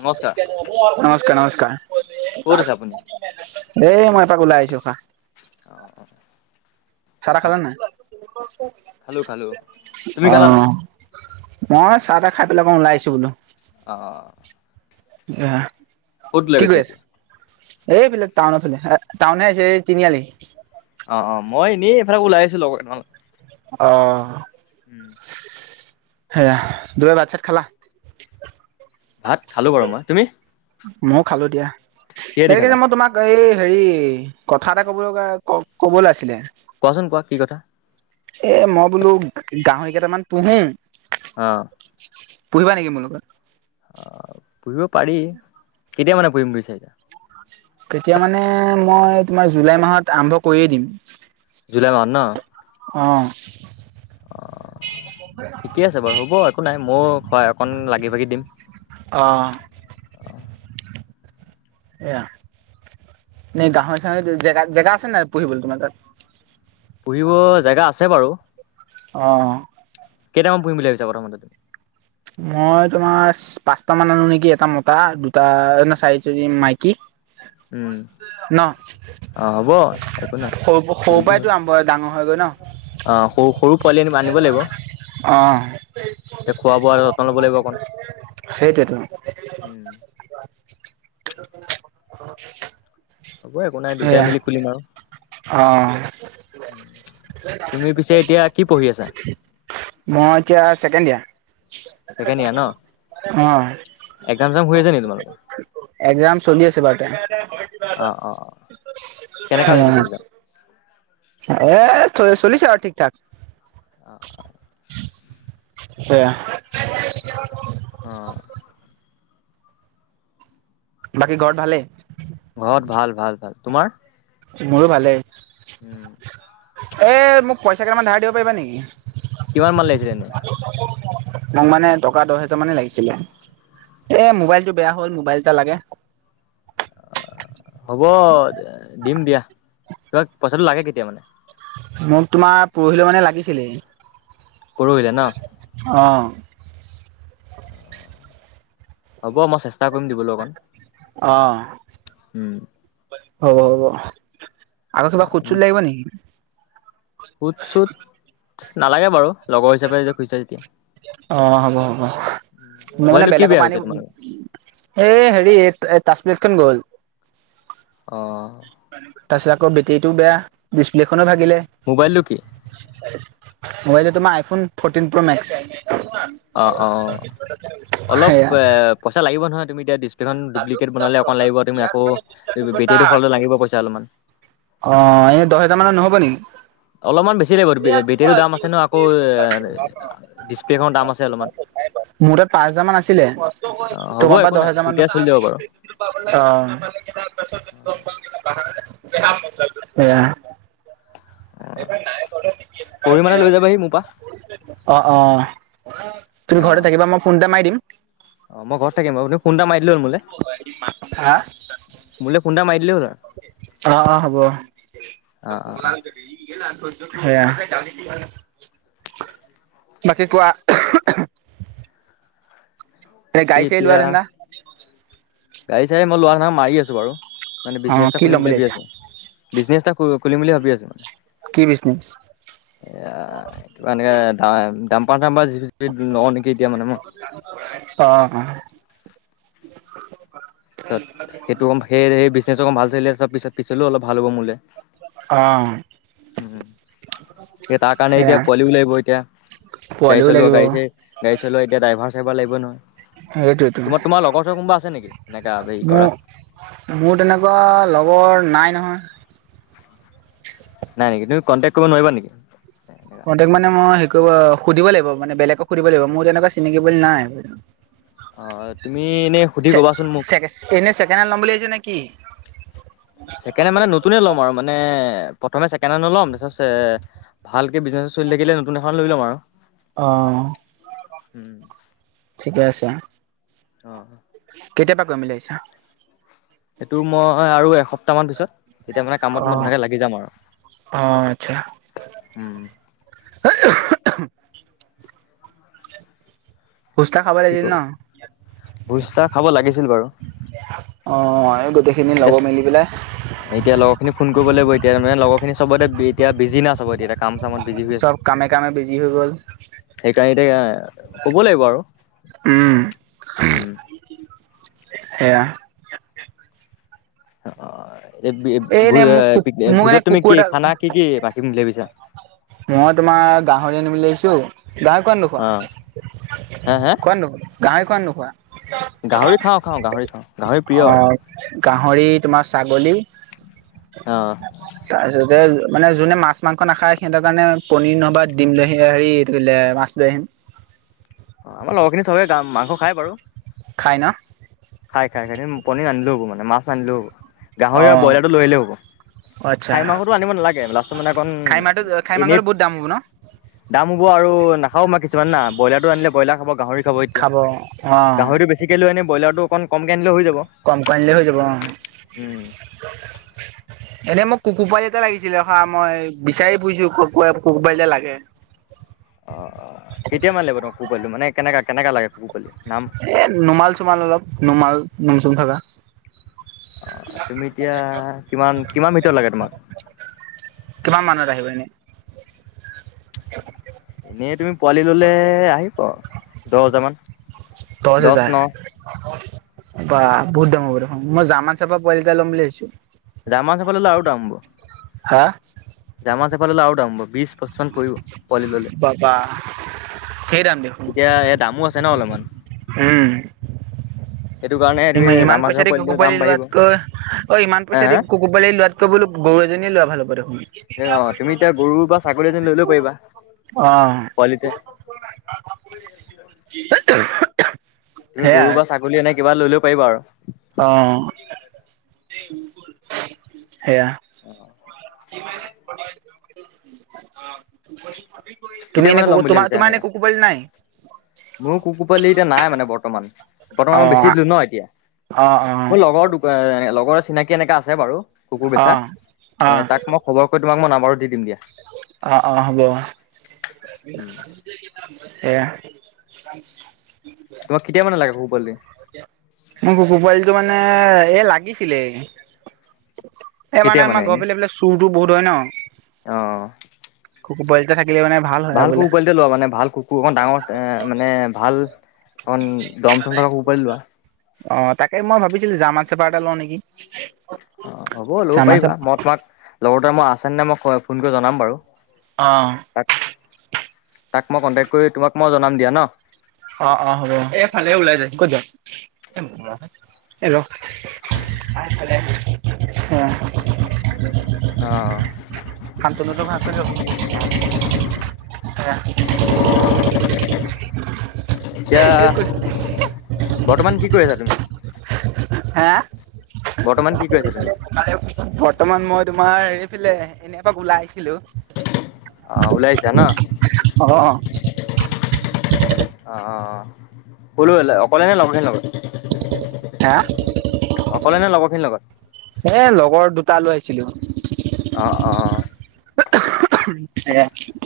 নমস্কাৰ নমস্কাৰ নমস্কাৰ। ক'ত আছে আপুনি এয়া মই এপাক ওলাই আহিছোঁ খা অ'। চাহ তাহ খালা নাই? খালোঁ খালোঁ তুমি খালা অ'। নাই মই চাহ তাহ খাই পেলাই অকণ ওলাই আছোঁ বোলো। অ'। [unintelligible] ওলাই কি কৰি গৈছা আছে? এতিয়া এইফিলে টাউনফালে এ, টাউনহে আহিছে এই তিনিআলি। অ', অ', মই এনেই এইফালে ওলাই আহিছোঁ লগৰ কেইটামানৰ অ'। উম। সেয়া [unintelligible] ভাত চাত খালা? ভাত খালোঁ বাৰু মই। তুমি? ময়ো খালোঁ দিয়া। কিহেদি [unintelligible] খালা যে মই তোমাক [unintelligible] এই হেৰি, কথা এটা ক'ব লগা ক-ক'বলে আছিলে। কোৱাচোন কোৱা কি কথা? এ, মই বোলোঁ গা- গাহৰি কেইটামান পুহোঁ। অ'। পুহিবা নেকি মোৰ লগত? অ পুহিব পাৰি। কেতিয়া মানে পুহিম বিচাৰিছাঁ? কেতিয়া মানে, মই তোমাৰ জুলাই মাহত আৰম্ভ কৰিয়ে দিম। জুলাই মাহত ন? অ'। ঠিকে আছে বাৰু হ'ব একো নাই। ময়ো সহায় অকন লাগি ভাগি দিম। অ'। এয়া, এনে গাহৰি চাহৰি জে জেগা জেগা আছে নে পু়হিবলে তোমাৰ তাত? পুহিব জেগা আছে বাৰু। অ'। কেইটামান পুহিম বুলি ভাবিছা প্ৰথমতে? মই তোমাৰ চা পাঁচটা মান আনোঁ নেকি। এটা মতা দুটা না চাৰিজনী মাইকী। উম। ন। অঁ হ'ব একো নাই সৰু প সৰু পৰাইটো আৰম্ভ হৈ ডাঙৰ হৈগৈ ন। অ', সৰু সৰু পোৱালি আনিব আনিব লাগিব। অ'। এতিয়া খোৱা বোৱা যতন ল'ব লাগিব অকন। সেইটোয়েতো। উম। হ'ব একো নাই। দুটাই সেয়া মেলি খুলিম আৰু। অ', তুমি পিছে এতিয়া কি পঢ়ি আছা? মই এতিয়া ছেকেণ্ড ইয়াৰ। ছেকেণ্ড ইয়েৰ ন? অ'। এক্সাম চেক্সাম হৈ আছে নেকি তোমালোকৰ? একজাম চলি আছে বাৰু তে অ' অ' অ', কেনেকা হৈ গৈছে একজাম? এ, চলি চলিছে আৰু ঠিক ঠাক। অ' অ'। সেয়া অ'। বাকী ঘৰত ভালেই? ঘৰত ভাল ভাল ভাল। তোমাৰ? মোৰো ভালেই। উম। এই মোক পইচা কেইটামান ধাৰ দিব পাৰিবা নেকি? কিমান মান লাগিছিলে এনে? মোক মানে টকা দহ হেজাৰ মানেই লাগিছিলে। এ, মোবাইলটো বেয়া হ'ল, মোবাইল এটা লাগে। হ'ব দিম দিয়া। তোমাক পইচাটো লাগে কেতিয়া মানে? মোক তোমাৰ পৰহিলৈ মানে লাগিছিলে। পৰহিলে ন'? অ'। হ'ব মই চেষ্টা কৰিম দিবলৈ অকণ। অ'। উম। হ'ব হ'ব। আকৌ কিবা সুত চোট লাগিব নেকি? সুত চুত নালাগে বাৰু, লগৰ হিচাপে যেতিয়া কৈছা তেতিয়া। অ' হ'ব হ'ব। মই মানে মোবাইলটো কি বেয়া বেলেগৰপৰা হৈছে তোমালোকৰ? আনি এই হেৰি এ, তাজম্লেটখন গ'ল। অ'। তাৰপিছত আকৌ বেটেৰীটোও বেয়া, ডিছপ্লেখনো ভাগিলে। মোবাইলটো কি? মোবাইলটো তোমাৰ আইফোন ফ'ৰ্টিন প্ৰ' মেক্স। অ', অ'। অলপ সেয়া পইচা লাগিব নহয় তুমি এতিয়া এইখন ডুপ্লিকেট বনালে অকণ লাগিব, তুমি আকৌ বেটাৰিটো সলালে লাগিব পইচা অলপমান। অ' এই দহ হেজাৰ মানৰ নহ'ব নেকি? অলপমান বেছি লাগিব [unintelligible] মোৰ বেটেৰীটো দাম আছে ন আকৌ তাত ডিচপ্লেখনৰ দাম আছে অলপমান পাঁচ হোজাৰ মান আছিলে, অ হ'ব তোমাৰপা একো দহ নাই হোজাৰ মান অ' তেতিয়া চলি যাব বাৰু সেয়া অ' পৰহি মানে লৈ যাবাহি মোৰপা। অ', অ' অ তুমি ঘৰতে থাকিবা মই ফোন এটা মাৰি দিম। অ' মই ঘৰত থাকিম, ফোন এটা মাৰি দিলেই হ'ল মোলে। মুলে ফোন এটা মাৰি দিলেই হ'ল আৰু। অ অ হ'ব। অ অ বাকী হেয়া। বাকী কোৱা? এ, গাড়ী চাৰি এতিয়া লোৱাৰ ধান্দা? গাড়ী চাই মই লোৱা নাই, মাৰি আছোঁ বাৰু, অ বিজছ এটা কি খুলিম ল'ম বুলি ভাবি ভাবিছা আছো। বিজনেছ এটা কৰিম বুলি ভাবি আছো মানে। কি বিজনেছ? এ, এনেকে দা-ডাম্পাৰ চাম্পাৰ, জিচিপি চিজিপি লওঁ নেকি, এতিয়া মানে মই অ', অ'। তাৰিছত সেইটো সেই বিজনেছ অকন ভাল চলিলে, ত' পিছত পিছলেও অলপ ভাল হ'ব মোলে। অ'। উম। এ, তাৰ কাৰণে সেয়া এতিয়া পোৱালিও লাগিব এতিয়া, গাড়ী পোৱালিও চলোৱা লাগিব গাড়ী চাৰি গাড়ী চলোৱা এতিয়া ড্ৰাইভাৰ চাইভাৰ লাগিব নহয়। সেইটোৱেতো তোমাৰ তোমাৰ লগৰ চৰ কোনোবা আছে নেকি? এনেকা হেৰি কৰা মোৰ, মোৰ তেনেকুৱা লগৰ নাই নহয়। নাই নেকি? তুি কণ্টেক্ট কৰিব নোৱাৰিবা নেকি? কণ্টেক্ট মানে মই সুধিব লাগিব, মানে বেলেক সুধিব লাগিব, মোৰ তেনেকুৱা চিনাকি নাই। অ' তুমি এনে সুধি কবাচোন মোক। এনে ছেকেণ্ড হেণ্ড ল'ম বুলি ভাবিছ নেকি? ছেকেণ্ড মানে নতুনে ল'ম আৰু, মানে প্ৰথমে ছেকেণ্ড ল'ম তাৰাছ ভালকে বিজনেছ এ, চলি থাকিলে নতুন এখন লৈ ল'ম আৰু। অ, ঠিকে আছে। অ, কেতিয়া পে কৰিম বুলি ভাবিছা। সেইটো মই আৰু এসপ্তাহ মান পিছত। তেতিয়া মানে কামত মই অ ধুনাকে লাগি যাম আৰু অ', আচ্ছা উম, [inaudible] ফুচকা খাব কি লাগিছিল কও ন? ভোজ তাৰ খাব লাগিছিল বাৰু। অ, এই গোটেইখিনি এতিয়া লগৰ মেলি পেলাই। এতিয়া লগৰ খিনি ফোন কৰিব লাগিব এতিয়া মানে লগৰ খিনি চবতে বিত এতিয়া বিজি ন চাব এতিয়া কাম চামত বিজি হৈ চব, কামে কামে বিজি। হৈ গ'ল। সেইকাৰণ এতিয়া ক'ব লাগিব আৰু উম, সেয়া'। অ, এই এনে ভোজ মোক কু মোক ভোজত এনে তুমি কুকুৰ কি এটা খানা কি কি ৰাখিম ভাবিছা? মই তোমাৰ গাহৰি আনিব বুলি ভাবিছো, গাহৰি খোৱা ন অ হে হে খোৱা কোৱা নোখোৱা, গাহৰি খোৱা নে নোখোৱা? গাহৰি খাওঁ খাওঁ, গাহৰি খাওঁ গাহৰি প্ৰিয়ৰ আৰু। অ', গাহৰি তোমাৰ ছাগলী'। অ, তাৰপিছতে মানে যোনে মাছ মাংস নাখায় সিহঁতৰ কাৰণে পনীৰ নহ'বা দিম স হেৰি টোলো লৈ আহিম, অ, আমাৰ লগৰখিনি চবে গা মাংস খায় বাৰু, খাই ন। খাই, খাই, খাই পনীৰ আনিলও হ'ব মান মাছ আনিলো হ'ব গাহৰি, অ', ব্ৰইলাৰটো লৈ আহিলে হ'ব। আচ্ছা খাই মাংসটো আনিব নালাগে লাষ্টত মানে অকণ খাহী মাৰটো খাহী এনেই। মাংসটো বহুত দাম হ'ব ন? দাম হ'ব আৰু নাখাও মই কিছুমান ন, ব্ৰলাৰটো আনিলে বইলাৰ খাব গাহৰি, খাব এতিয়া গাহৰিটো বেছিকে লৈ আনে ব্ৰলাৰটো অকণ কমকে আনিলে হৈ যাব কম কমনিলৈ হৈ যাব অ, উম এনে মোক কুকুৰ পালিতে লাগিছিলে হা, মই বিচাৰি ফুৰিছো কুকুৰপাৱালি এটা লাগে। অ, কেতিয়া মান লাগিব, তোক কুকুৰপোৱালি মানে তেনেক, কেনে কোৱা লাগে কুকুৰ পোৱালি। নাম এ, নোমাল চুমাল অলপ, নোমাল নোম চুম থকা। অ, তুমি এতিয়া কিমান কিমান ভিতৰত লাগে তোমাক? কিমান মানত আহিব এনেই? এনেই তুমি পোৱালি ল'লে আহিবা দহ হজাৰমান! দহ হাজাৰ। বা বহুত দঙ দেখ মই জামা চপা পোৱালিাই ল'ম বুলি ভাবছো, জাৰ্মান চাফাৰ ল'লে আৰু দাম হ'ব। হা। জাৰ্মান চাফাৰ ল'লে দাম হ'ব বিশ, পচিশ মান পৰিব পোৱা লি ল'লে। বাবা ধেৰ দাম দেখোন এতিয়া এ, দামো আছে ন অলপমান সেইটো কাৰণে ই, তুমি ইমান জাৰ্মান পইচা চেফাৰ দি কুকুৰ পোৱালিটোৰ দাম পোৱালি বাঢ়িব লোৱাতকৈ অ, ইমান হা পইচা হা দি কু কুকুৰ পোৱালি লোৱাতকৈ গৰু এজনীয়ে লোৱা ভাল হ'ব দেখুনি। এ, অ, তুমি এতিয়া গৰু বা ছাগলী এজনী লৈলেও পাৰিবা অ পোৱালিতে। [inaudible] তুমি সেয়া গৰু বা ছাগলী এনে কিবা লৈলেও পাৰিবা আৰু। অ, সেয়া। অ, [unintelligible] তুমি কেতিয়া মানে ল'ম ন, বুলি তোমাৰ, ভাবিছা তোমাৰ এনেকা এনে কুকুৰ পোৱালি নাই? মোৰ কুকুৰ পোৱালি এতিয়া নাই মানে বৰ্তমান, বৰ্তমান মই অ বেছি দিলো ন এতিয়া। অ', অ'। লগৰে চিনাকি এনেকা আছে বাৰু কুকুৰ বেছা। অ', এ অ', তাক মই খবৰ কৰি তোমাক মই নন্বাৰটো দি দিম দিয়া। অ', অ' হ'ব। উম এইয়া [inaudible] তোমাক কেতিয়া মানে লাগে কুকুৰ পোৱালী? মোক কুকুৰ পোৱালিটো মানে এ লাগিছিলেই। এই কেতিয়া মানে আমাৰ এনে ঘৰৰ ফালে বোলে চুৰতটো বহুত হয় ন? অ কুকুৰ পোৱালী এটা থাকিলে মানে ভাল হয় আৰু বোলে। কুকুৰ পোৱালিতে লোৱা মানে ভাল কুকুৰ অকন ডাঙৰ এ মানে ভাল অকন দম চম থকা কুকুৰ পোৱালী লোৱা। অঁ, তাকে মই ভাবিছিলোঁ ৰ্জামান চাফাৰ এটা লওঁ নেকি? অ' হ'ব ল'ব জাৰ্মান পাৰিবা। চেপ মই তোমাক লগৰ তোৰ তাত আছেনে নে মই ফোন কৰি জনাম বাৰু। অঁ। তাক তাক মই কণ্টেক্ট কৰি তোমাক মই জনাম দিয়া ন। অ', অ' হ'ব এইফালে ওলাই যায় ক'ত য এ ৰহ অ'। অ'। শান্তনুৰতো ভাগ কৰি ক [unintelligible] বৰ্তমান কি কৰি আছা তুমি? হ [unintelligible] কি কৰি বৰ্তমান আছা তুমি মই তোমাৰ এইফালে এনেই এপাক ওলাই আহিছিলো। অ' ওলাই আহিছা ন? অ'। অ', অ' ক'লে আহিলা? অকলে নে লগৰ খিনিৰ লগত। হা অকলে নে লগৰখিনিৰ লগত? এ লগৰ দুটা লৈ আহিছিলো। অঁ, অঁ, অ'। স [unintelligible]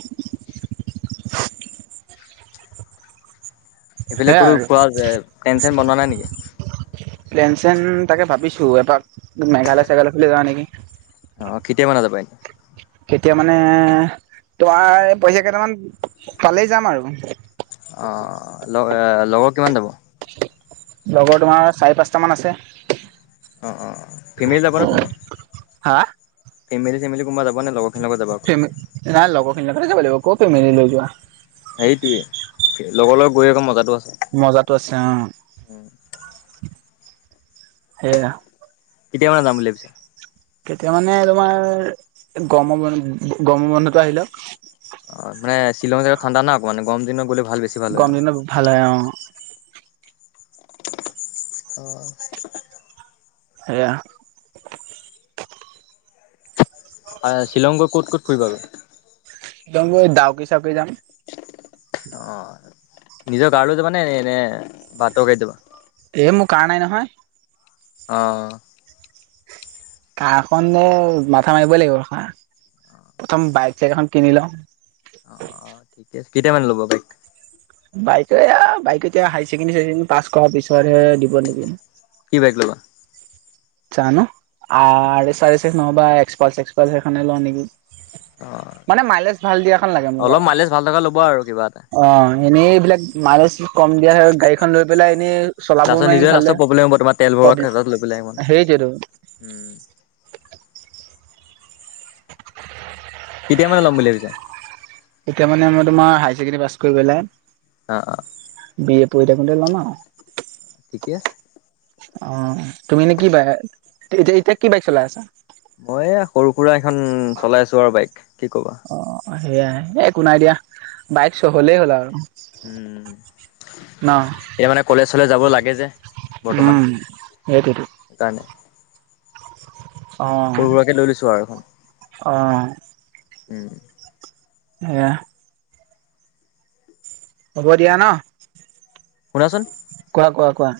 এইফিলে সেয়া ক'তো যোৱা আৰু প্লেন চেন বনোৱা নাই নেকি? প্লেন চেন তাকে ভাবিছোঁ এপাক মেঘালয় চেঘালয় ফালে যাৱ নেকি? অঁ কেতিয়া মানে যাব পাৰি? কেতিয়া মানে তোমাৰ পইচা কেইটামান পালেই যাম আৰু। অঁ লগ লগৰ কিমান যাব? লগৰ তোমাৰ চাৰি পাঁচটামান আছে। অ', অ', অ' ফেমেলি যাব নে কোনোবা, হা ফেমেলি চেমেলি কোনোবা যাব নে লগত? যাবা অকল নাই লগৰখিনিৰ লগতে যাব লাগিব, ক'ত ফেমেলি লৈ যোৱা। হেইটোৱে লগৰ লগত গৈ আকৌ মজাটো আছে। মজাতো আছে অ'। উম [unintelligible] সে কেতিয়া মানে যাম [unintelligible] বুলি ভাবিছা কেতিয়া মানে তোমাৰ গৰমৰ বন্ধ গৰমৰ বন্ধতো আহি লওঁক। অ' মানে শ্বিঙং জগাটো ঠাণ্ডা না আকমান গৰম দিনত গ'লে ভাল বেছি ভাল হয় গৰম দিনত ভাল হয় অ'। অ' [unintelligible] সেয়া। শ্বিলংগৈ ক'ত ক'ত ফুৰিবাগৈ? শ্বিলং গৈ ডাউকী চাওকী যাম। অঁ নিজৰ কাৰ লৈ যাবা নে এনে বাটৰ গাড়ী যাবা? এই মোৰ কাৰ নাই নহয়। অ'। কাহ খনেনে মাথা মাৰিবই লাগিব প্ৰথম বাইক চাইক এখন কিনি লওঁ। ঠিক আছে কেইামান লব গাড়ী। বাইকে বাইক এতিয়া হাই চেকেণ্ডেৰীৰ পাছ কৰাৰ পিছতহে দিব নেকি। কি বাইক লবা। জানো আৰ [unintelligible] নহবা এক্স পাল্স পাল সেইখনে লওঁ নেকি। অ', মানে মাইলেজ ভাল দিয়াখন লাগে মোৰ অলপ আও। মাইলেজ ভাল থকা ল'ব আৰু কিবা এটা। অ', এনেই এইবিলাক মালেজ কম দিয়া হয় গাড়ীখন লৈ পেলাই এনেই চলাবও লাষ্টত নোৱাৰিম নিজৰে লাষ্টত প্ৰব্লেম হ'ব তোমাৰ তেল ভালদৰে ভৰোৱা প্ৰব্লেম সেইটোৱেতো [unintelligible] উম। কেতিয়া মানে ল'ম বুলি ভাবিছা। তেতিয়া মানে মই তোমাৰ হাৰ ছেকেণ্ডেৰী পাছ কৰিপলাই। অ', অ'। বি এ পঢ়ি থাকোতে লম আৰু। ঠিকে আছে। অ', তুমি এনে কি বাই এতিয়া, এতিয়া কি বাইক চলাই আছা। মই সৰু সুৰা এখন চলাই আছো আৰু বাইক কি কবা অ', সেয়াই একো নাই দিয়া বাইক হলেই হ'ল আৰু। উম। ন এয়া মানে কলেজ চলেজ যাব লাগে যে বৰ্তমান উম সেইটোৱেতো। সেইকাৰণে। সৰু সুৰাকে লৈ লৈছো আৰু এখন। অ', অ'। উম। এয়া। হ'ব দিয়া ন শুনাচোন কোৱা কোৱা কোৱা।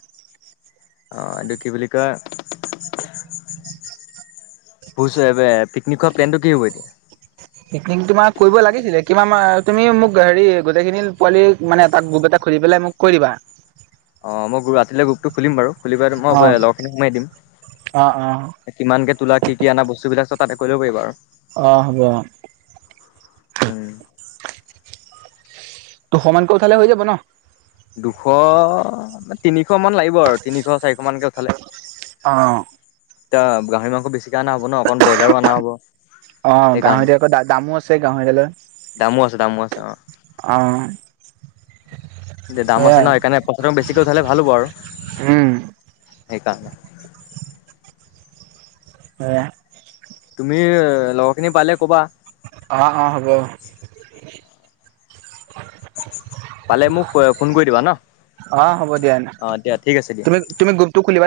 এইটো কি বুলি কয়? বুজিছো এবাৰ পিকনিকৰ প্লেনটো কি হ'ব এতিয়া। পিকনিক তোমাক কৰিব লাগিছিলে কিমান তুমি মোক হেৰি গোটেইখিনি পোৱালি মানে এটা গ্ৰুপ এটা খুুলি পেলাই মোক কৈ দিবা। অ', মই ৰাতিলৈ গ্ৰুপটো খুলিম বাৰু খুলি পেলাই মই অ', লগৰখিনি সোমাই দিম। অ', অ', কিমানকে তোলা কি কি অনা বস্তু বিলাক চব তাতে কৰি ল'ব পাৰিব আৰু। অ' হ'ব অ'। উম। তো সমান কৈ উঠালে হৈ যাব ন। দুশ তিনিশ মান লাগিব আৰু তিনিশ চাৰিশ মানকে উঠালে। অ', অ'। এ গাহৰি মাংস বেছিকে অনা হ'ব ন অকণ ব্ৰইলাৰো অনা হ'ব। অ', সেইকাৰণে গাহৰিটো আকৌ দামো আছে গাহৰি দালৰ। দামো আছে দামো আছে অ'। অহ। দে দাম আছে নহ সেইকাৰণে পইচাটো বেছিকৈ উঠালে ভাল হ'ব আৰু। উম। সেইকাৰণে। [inaudible] তুমি লগৰখিনি পালে ক'বা। অ', অ', হ'ব। পালে মোক ফোন কৰি দিবা ন, অ', হ'ব দিয়া অ', দিয়া ঠিক আছে দিয়া। তুমি, তুমি গ্ৰুপটো খুলিবা।